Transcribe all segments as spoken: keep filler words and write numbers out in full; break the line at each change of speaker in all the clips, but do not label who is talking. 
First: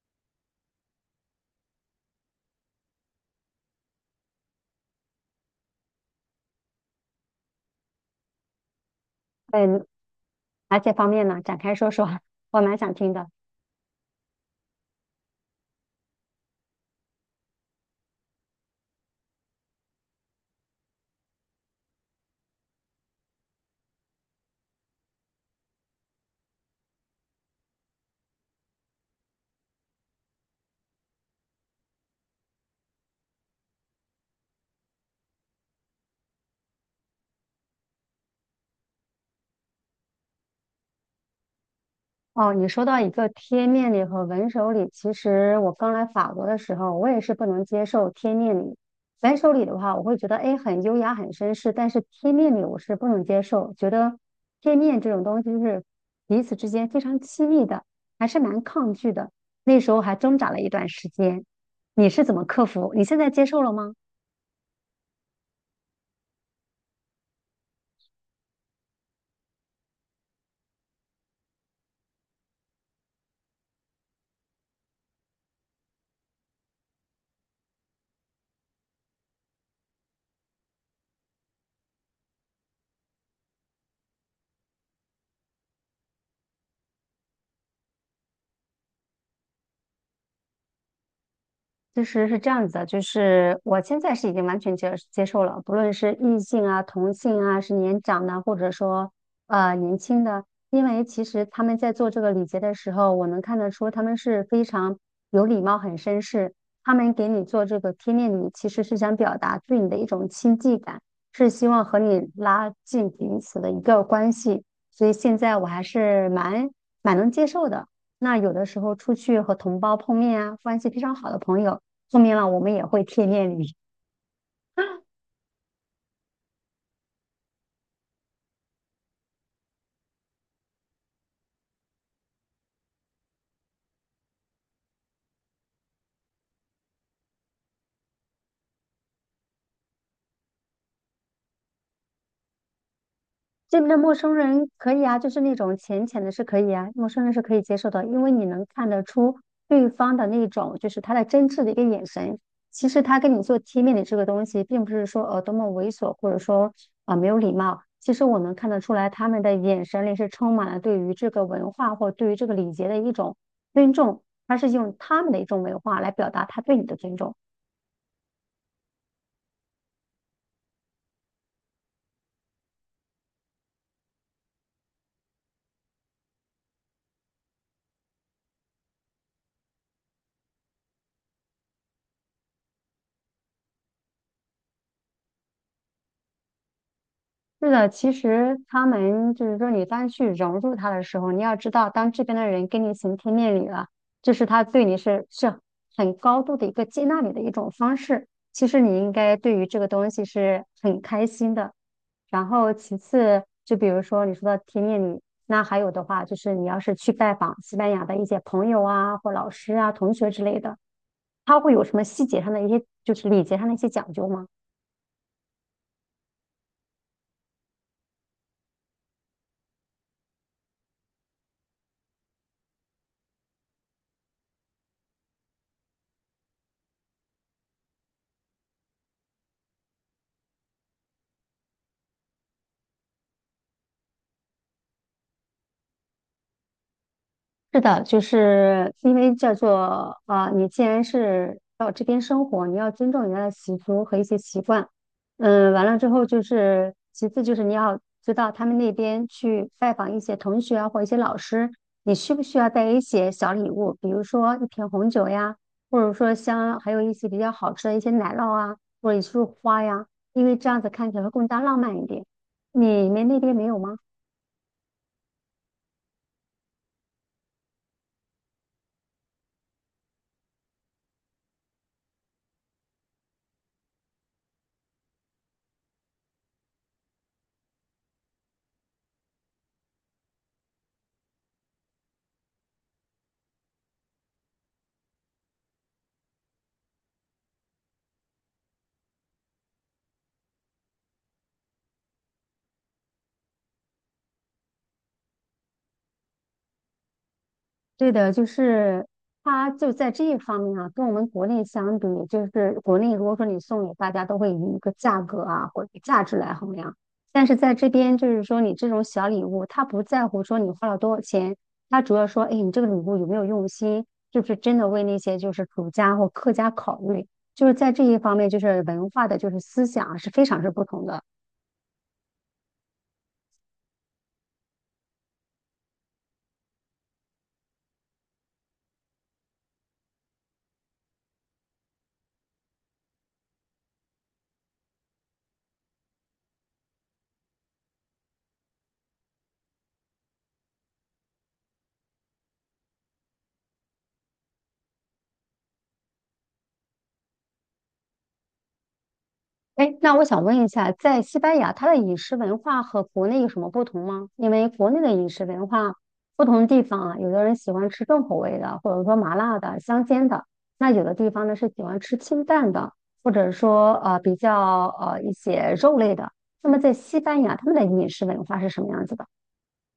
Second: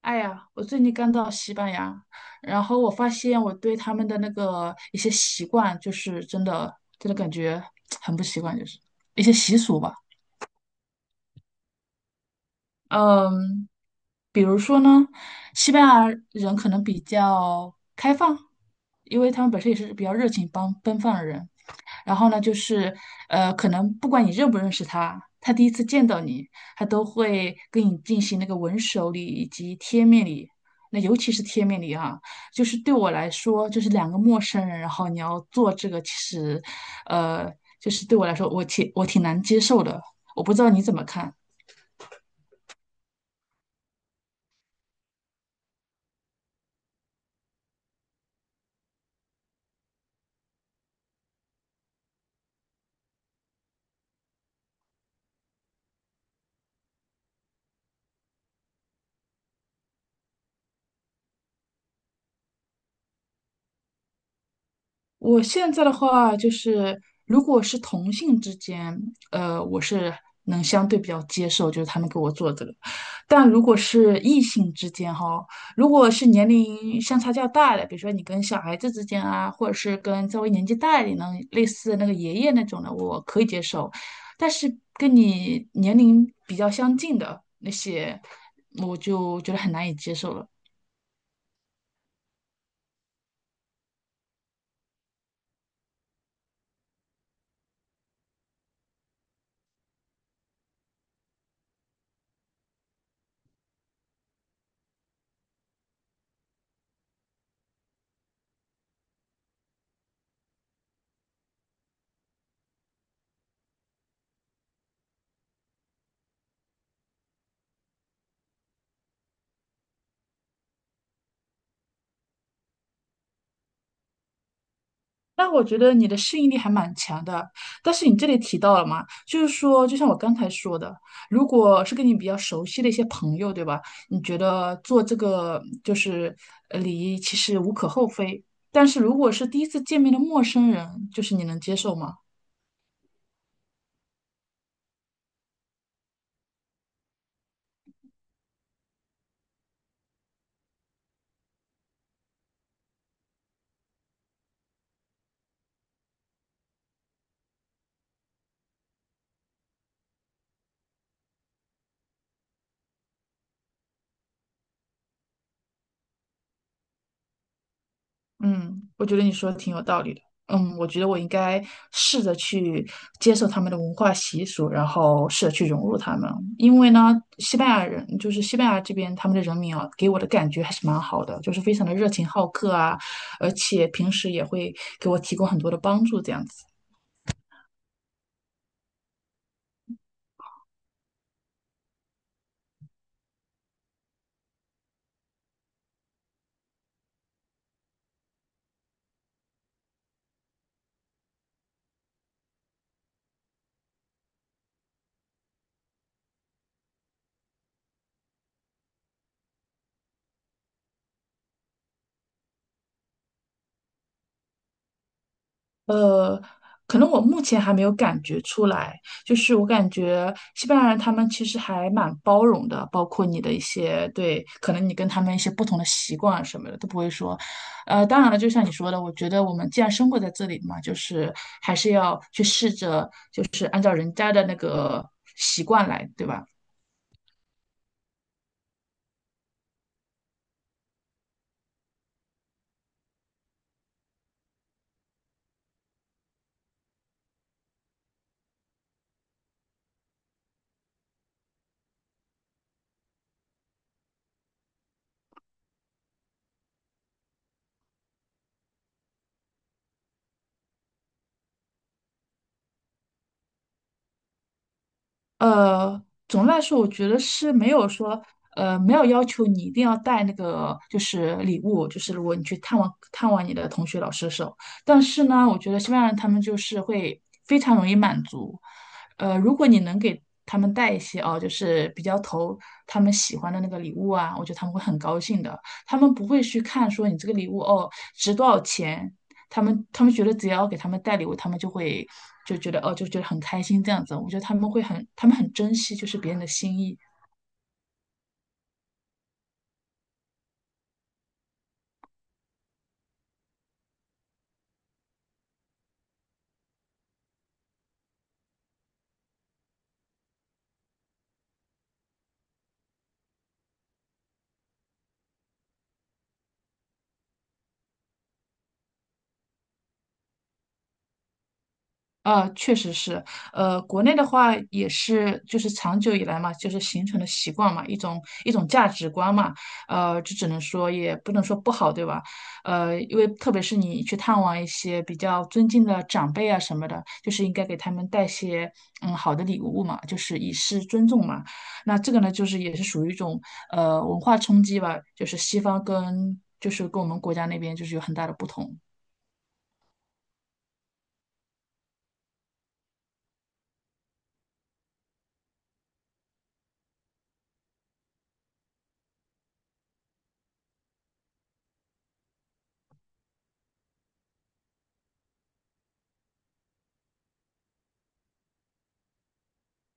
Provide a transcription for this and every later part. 哎呀，我最近刚到西班牙，然后我发现我对他们的那个一些习惯，就是真的真的感觉很不习惯，就是一些习俗
对，
吧。
哪些方面呢？展开说说，我蛮想听的。
嗯，比如说呢，西班牙人可能比较开放，因为他们本身也是比较热情帮奔放的人，然后呢，就是呃，可能不管你认不认识他，他第一次见到你，他都会跟你进行那个吻手礼以及贴面礼。那尤其是贴面礼啊，就是对我来说，就是两个陌生人，然后你要做这个，其实，呃，就是对我来说，我挺我挺难接受的。我不知道你怎么看。
哦，你说到一个贴面礼和文手礼，其实我刚来法国的时候，我也是不能接受贴面礼。文手礼的话，我会觉得哎很优雅、很绅士，但是贴面礼我是不能接受，觉得贴面这种东西是彼此之间非常亲密的，还是蛮抗拒的。那时候还挣扎了一段时间。你是怎么克服？你现在接受了吗？
我现在的话就是，如果是同性之间，呃，我是能相对比较接受，就是他们给我做这个。但如果是异性之间哈，如果是年龄相差较大的，比如说你跟小孩子之间啊，或者是跟稍微年纪大一点的，类似那个爷爷那种的，我可以接受。但是跟你年龄比较相近的那些，我就觉得很难以接受了。
其实是这样子的，就是我现在是已经完全接接受了，不论是异性啊、同性啊，是年长的，或者说呃年轻的，因为其实他们在做这个礼节的时候，我能看得出他们是非常有礼貌、很绅士。他们给你做这个贴面礼，其实是想表达对你的一种亲近感，是希望和你拉近彼此的一个关系。所以现在我还是蛮蛮能接受的。那有的时候出去和同胞碰面啊，关系非常好的朋友。说明了我们也会贴面礼。
那我觉得你的适应力还蛮强的，但是你这里提到了嘛，就是说，就像我刚才说的，如果是跟你比较熟悉的一些朋友，对吧？你觉得做这个就是呃礼仪，其实无可厚非。但是如果是第一次见面的陌生人，就是你能接受吗？
这边的陌生人可以啊，就是那种浅浅的是可以啊，陌生人是可以接受的，因为你能看得出对方的那种就是他的真挚的一个眼神。其实他跟你做贴面礼这个东西，并不是说呃多么猥琐，或者说啊、呃没有礼貌。其实我能看得出来，他们的眼神里是充满了对于这个文化或对于这个礼节的一种尊重，他是用他们的一种文化来表达他对你的尊重。
嗯，我觉得你说的挺有道理的。嗯，我觉得我应该试着去接受他们的文化习俗，然后试着去融入他们。因为呢，西班牙人就是西班牙这边他们的人民啊，给我的感觉还是蛮好的，就是非常的热情好客啊，而且平时也会给我提供很多的帮助，这样子。
是的，其实他们就是说，你当去融入他的时候，你要知道，当这边的人跟你行天面礼了，就是他对你是是很高度的一个接纳你的一种方式。其实你应该对于这个东西是很开心的。然后其次，就比如说你说的贴面礼，那还有的话就是你要是去拜访西班牙的一些朋友啊，或老师啊、同学之类的，他会有什么细节上的一些，就是礼节上的一些讲究吗？
呃，可能我目前还没有感觉出来，就是我感觉西班牙人他们其实还蛮包容的，包括你的一些对，可能你跟他们一些不同的习惯啊什么的都不会说。呃，当然了，就像你说的，我觉得我们既然生活在这里嘛，就是还是要去试着，就是按照人家的那个习惯来，对吧？
是的，就是因为叫做啊、你既然是到这边生活，你要尊重人家的习俗和一些习惯。嗯，完了之后就是，其次就是你要知道他们那边去拜访一些同学啊，或一些老师，你需不需要带一些小礼物，比如说一瓶红酒呀，或者说像还有一些比较好吃的一些奶酪啊，或者一束花呀，因为这样子看起来会更加浪漫一点。你们那边没有吗？
呃，总的来说，我觉得是没有说，呃，没有要求你一定要带那个就是礼物，就是如果你去探望探望你的同学、老师的时候，但是呢，我觉得西班牙人他们就是会非常容易满足，呃，如果你能给他们带一些哦，就是比较投他们喜欢的那个礼物啊，我觉得他们会很高兴的，他们不会去看说你这个礼物哦值多少钱，他们他们觉得只要给他们带礼物，他们就会就觉得哦，就觉得很开心这样子。我觉得他们会很，他们很珍惜就是别人的心意。
对的，就是它就在这一方面啊，跟我们国内相比，就是国内如果说你送礼，大家都会以一个价格啊或者价值来衡量，但是在这边就是说你这种小礼物，他不在乎说你花了多少钱，他主要说，哎，你这个礼物有没有用心，是不是真的为那些就是主家或客家考虑，就是在这一方面，就是文化的就是思想啊是非常是不同的。
呃，确实是，呃，国内的话也是，就是长久以来嘛，就是形成的习惯嘛，一种一种价值观嘛，呃，这只能说也不能说不好，对吧？呃，因为特别是你去探望一些比较尊敬的长辈啊什么的，就是应该给他们带些嗯好的礼物嘛，就是以示尊重嘛。那这个呢，就是也是属于一种呃文化冲击吧，就是西方跟就是跟我们国家那边就是有很大的不同。
哎，那我想问一下，在西班牙，它的饮食文化和国内有什么不同吗？因为国内的饮食文化，不同地方啊，有的人喜欢吃重口味的，或者说麻辣的、香煎的；那有的地方呢是喜欢吃清淡的，或者说呃比较呃一些肉类的。那么在西班牙，他们的饮食文化是什么样子的？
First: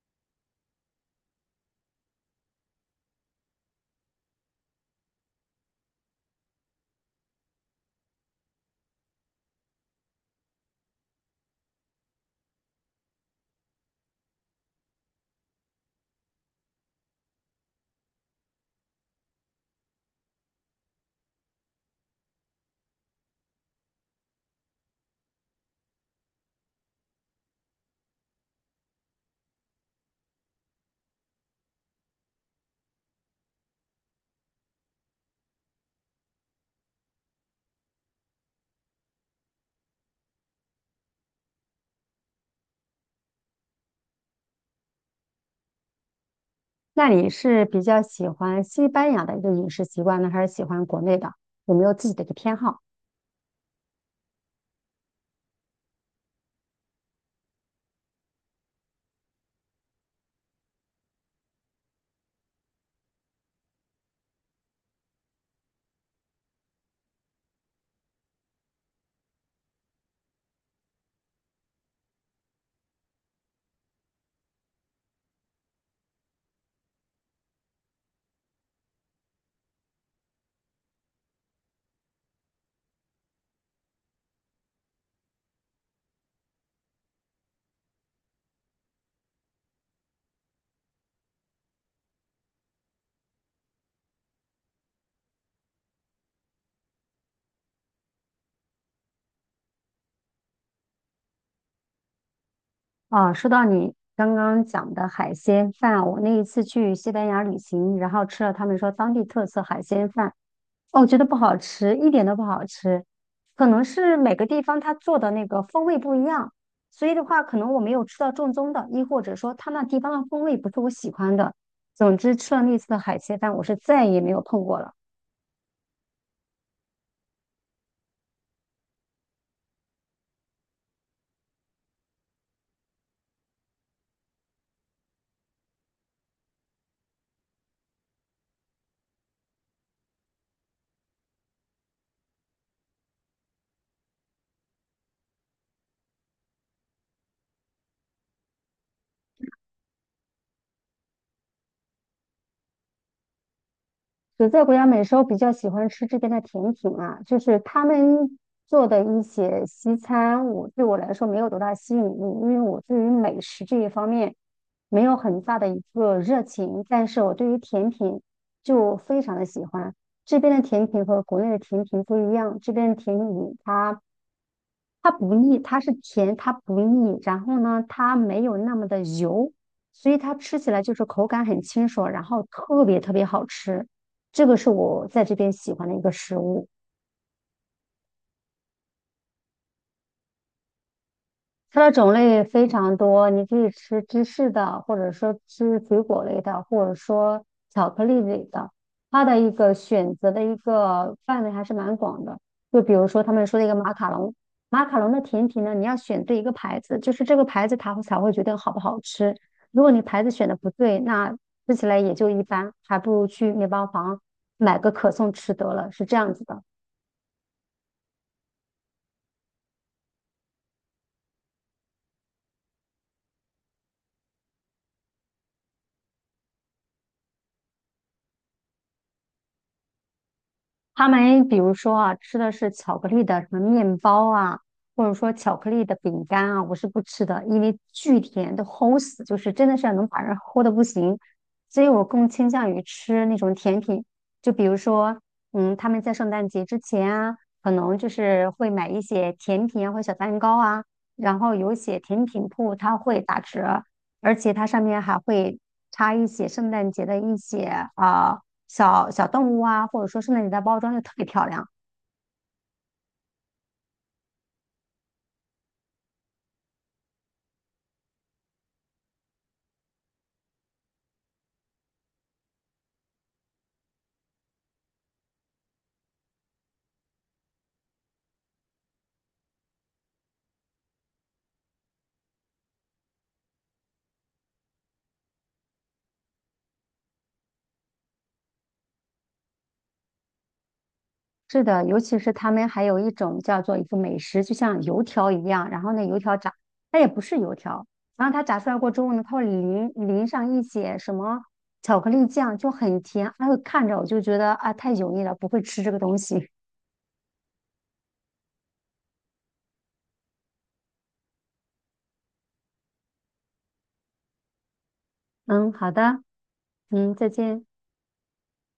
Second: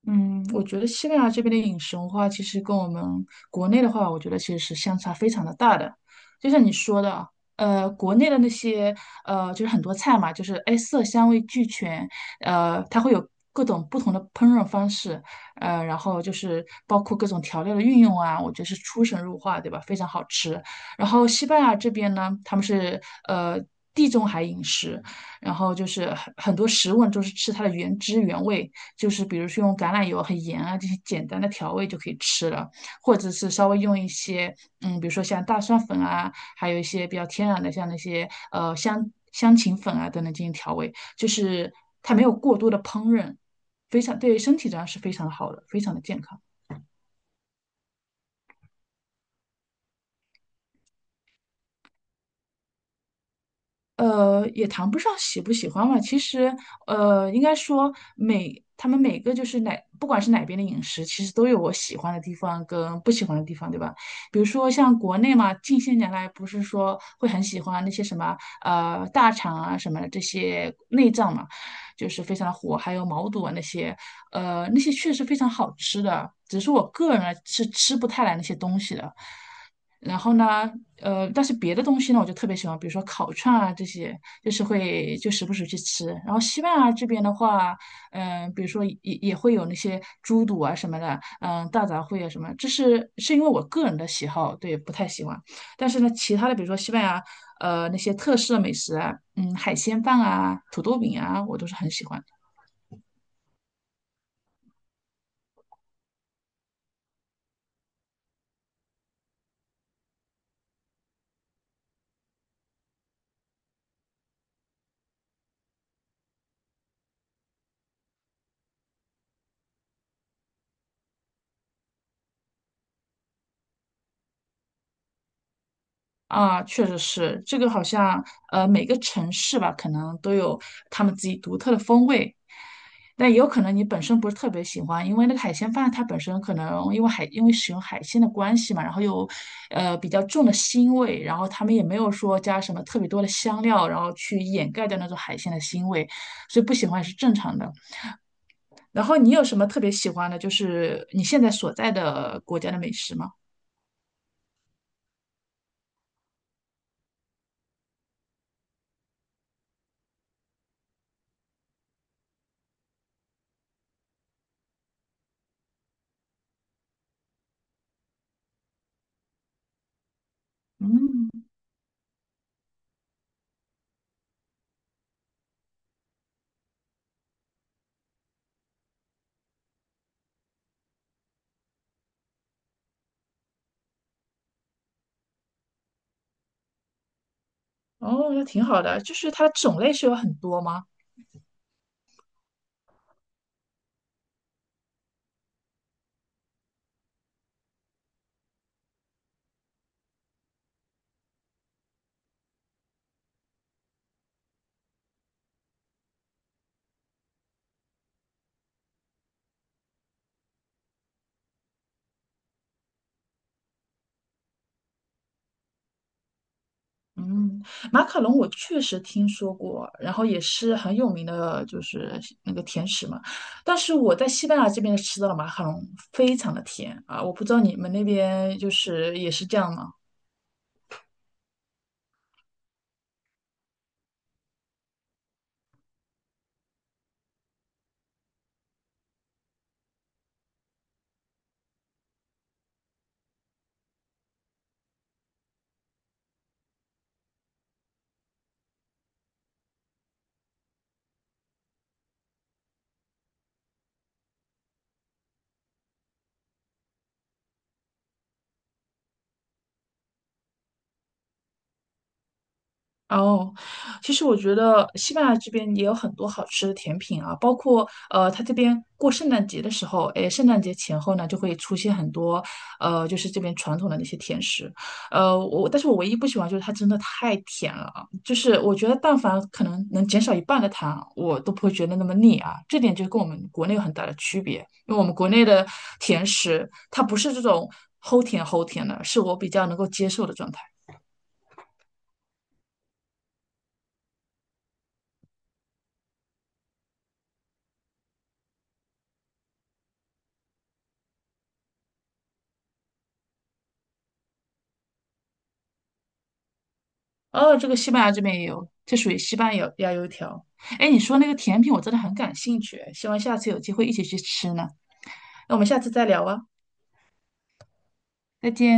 嗯，我觉得西班牙这边的饮食文化其实跟我们国内的话，我觉得其实是相差非常的大的。就像你说的啊呃，国内的那些呃，就是很多菜嘛，就是哎色香味俱全，呃，它会有各种不同的烹饪方式，呃，然后就是包括各种调料的运用啊，我觉得是出神入化，对吧？非常好吃。然后西班牙这边呢，他们是呃地中海饮食。然后就是很很多食物都是吃它的原汁原味，就是比如说用橄榄油很盐啊这些简单的调味就可以吃了，或者是稍微用一些嗯，比如说像大蒜粉啊，还有一些比较天然的像那些呃香香芹粉啊等等进行调味，就是它没有过多的烹饪，非常对身体上是非常好的，非常的健康。
那你是比较喜欢西班牙的一个饮食习惯呢，还是喜欢国内的？有没有自己的一个偏好？
呃，也谈不上喜不喜欢吧。其实，呃，应该说每他们每个就是哪，不管是哪边的饮食，其实都有我喜欢的地方跟不喜欢的地方，对吧？比如说像国内嘛，近些年来不是说会很喜欢那些什么呃大肠啊什么的这些内脏嘛，就是非常的火，还有毛肚啊那些，呃，那些确实非常好吃的，只是我个人呢是吃不太来那些东西的。然后呢，呃，但是别的东西呢，我就特别喜欢，比如说烤串啊这些，就是会就时不时去吃。然后西班牙这边的话，嗯、比如说也也会有那些猪肚啊什么的，嗯、大杂烩啊什么，这是是因为我个人的喜好，对，不太喜欢。但是呢，其他的比如说西班牙，呃，那些特色美食啊，嗯，海鲜饭啊、土豆饼啊，我都是很喜欢的。
啊，说到你刚刚讲的海鲜饭，我那一次去西班牙旅行，然后吃了他们说当地特色海鲜饭，哦，我觉得不好吃，一点都不好吃，可能是每个地方它做的那个风味不一样，所以的话，可能我没有吃到正宗的，亦或者说他那地方的风味不是我喜欢的。总之，吃了那次的海鲜饭，我是再也没有碰过了。
啊，确实是，这个好像呃每个城市吧，可能都有他们自己独特的风味。但也有可能你本身不是特别喜欢，因为那个海鲜饭它本身可能因为海因为使用海鲜的关系嘛，然后又呃比较重的腥味，然后他们也没有说加什么特别多的香料，然后去掩盖掉那种海鲜的腥味，所以不喜欢也是正常的。然后你有什么特别喜欢的，就是你现在所在的国家的美食吗？
所在国家美食，我比较喜欢吃这边的甜品啊，就是他们做的一些西餐，我对我来说没有多大吸引力，因为我对于美食这一方面没有很大的一个热情，但是我对于甜品就非常的喜欢。这边的甜品和
嗯，
国内的甜品不一样，这边的甜品它它不腻，它是甜，它不腻，然后呢，它没有那么的油，所以它吃起来就是口感很清爽，然后特别特别好吃。这个是我在这边喜欢的一个食物。
哦，那挺好的，就是它种类是有很多吗？
它的种类非常多，你可以吃芝士的，或者说吃水果类的，或者说巧克力类的。它的一个选择的一个范围还是蛮广的。就比如说他们说的一个马卡龙，马卡龙的甜品呢，你要选对一个牌子，就是这个牌子它才会决定好不好吃。如果你牌子选的不对，那吃起来也就一般，还不如去面包房买个可颂吃得了，是这样子的。
嗯，马卡龙我确实听说过，然后也是很有名的，就是那个甜食嘛。但是我在西班牙这边吃到了马卡龙非常的甜啊，我不知道你们那边就是也是这样吗？
他们比如说啊，吃的是巧克力的什么面包啊，或者说巧克力的饼干啊，我是不吃的，因为巨甜都齁死，就是真的是能把人齁的不行。所以我更倾向于吃那种甜品，就比如说，嗯，他们在圣诞节之前啊，可能就是会买一些甜品啊或小蛋糕啊，然后有一些甜品铺它会打折，而且它上面还会插一些圣诞节的一些啊。小小动物啊，或者说是那里的包装就特别漂亮。
哦，其实我觉得西班牙这边也有很多好吃的甜品啊，包括呃，它这边过圣诞节的时候，诶，圣诞节前后呢，就会出现很多呃，就是这边传统的那些甜食，呃，我但是我唯一不喜欢就是它真的太甜了啊，就是我觉得但凡可能能减少一半的糖，我都不会觉得那么腻啊，这点就跟我们国内有很大的区别，因为我们国内的甜食它不是这种齁甜齁甜的，是我比较能够接受的状态。
是的，尤其是他们还有一种叫做一个美食，就像油条一样，然后那油条炸，它也不是油条，然后它炸出来过之后呢，它会淋淋上一些什么巧克力酱，就很甜。哎呦，看着我就觉得啊，太油腻了，不会吃这个东西。
哦，这个西班牙这边也有，这属于西班牙牙油条。哎，你说那个甜品，我真的很感兴趣，希望下次有机会一起去吃呢。那我们
嗯，
下次
好
再
的，
聊啊，
嗯，再见。
再见。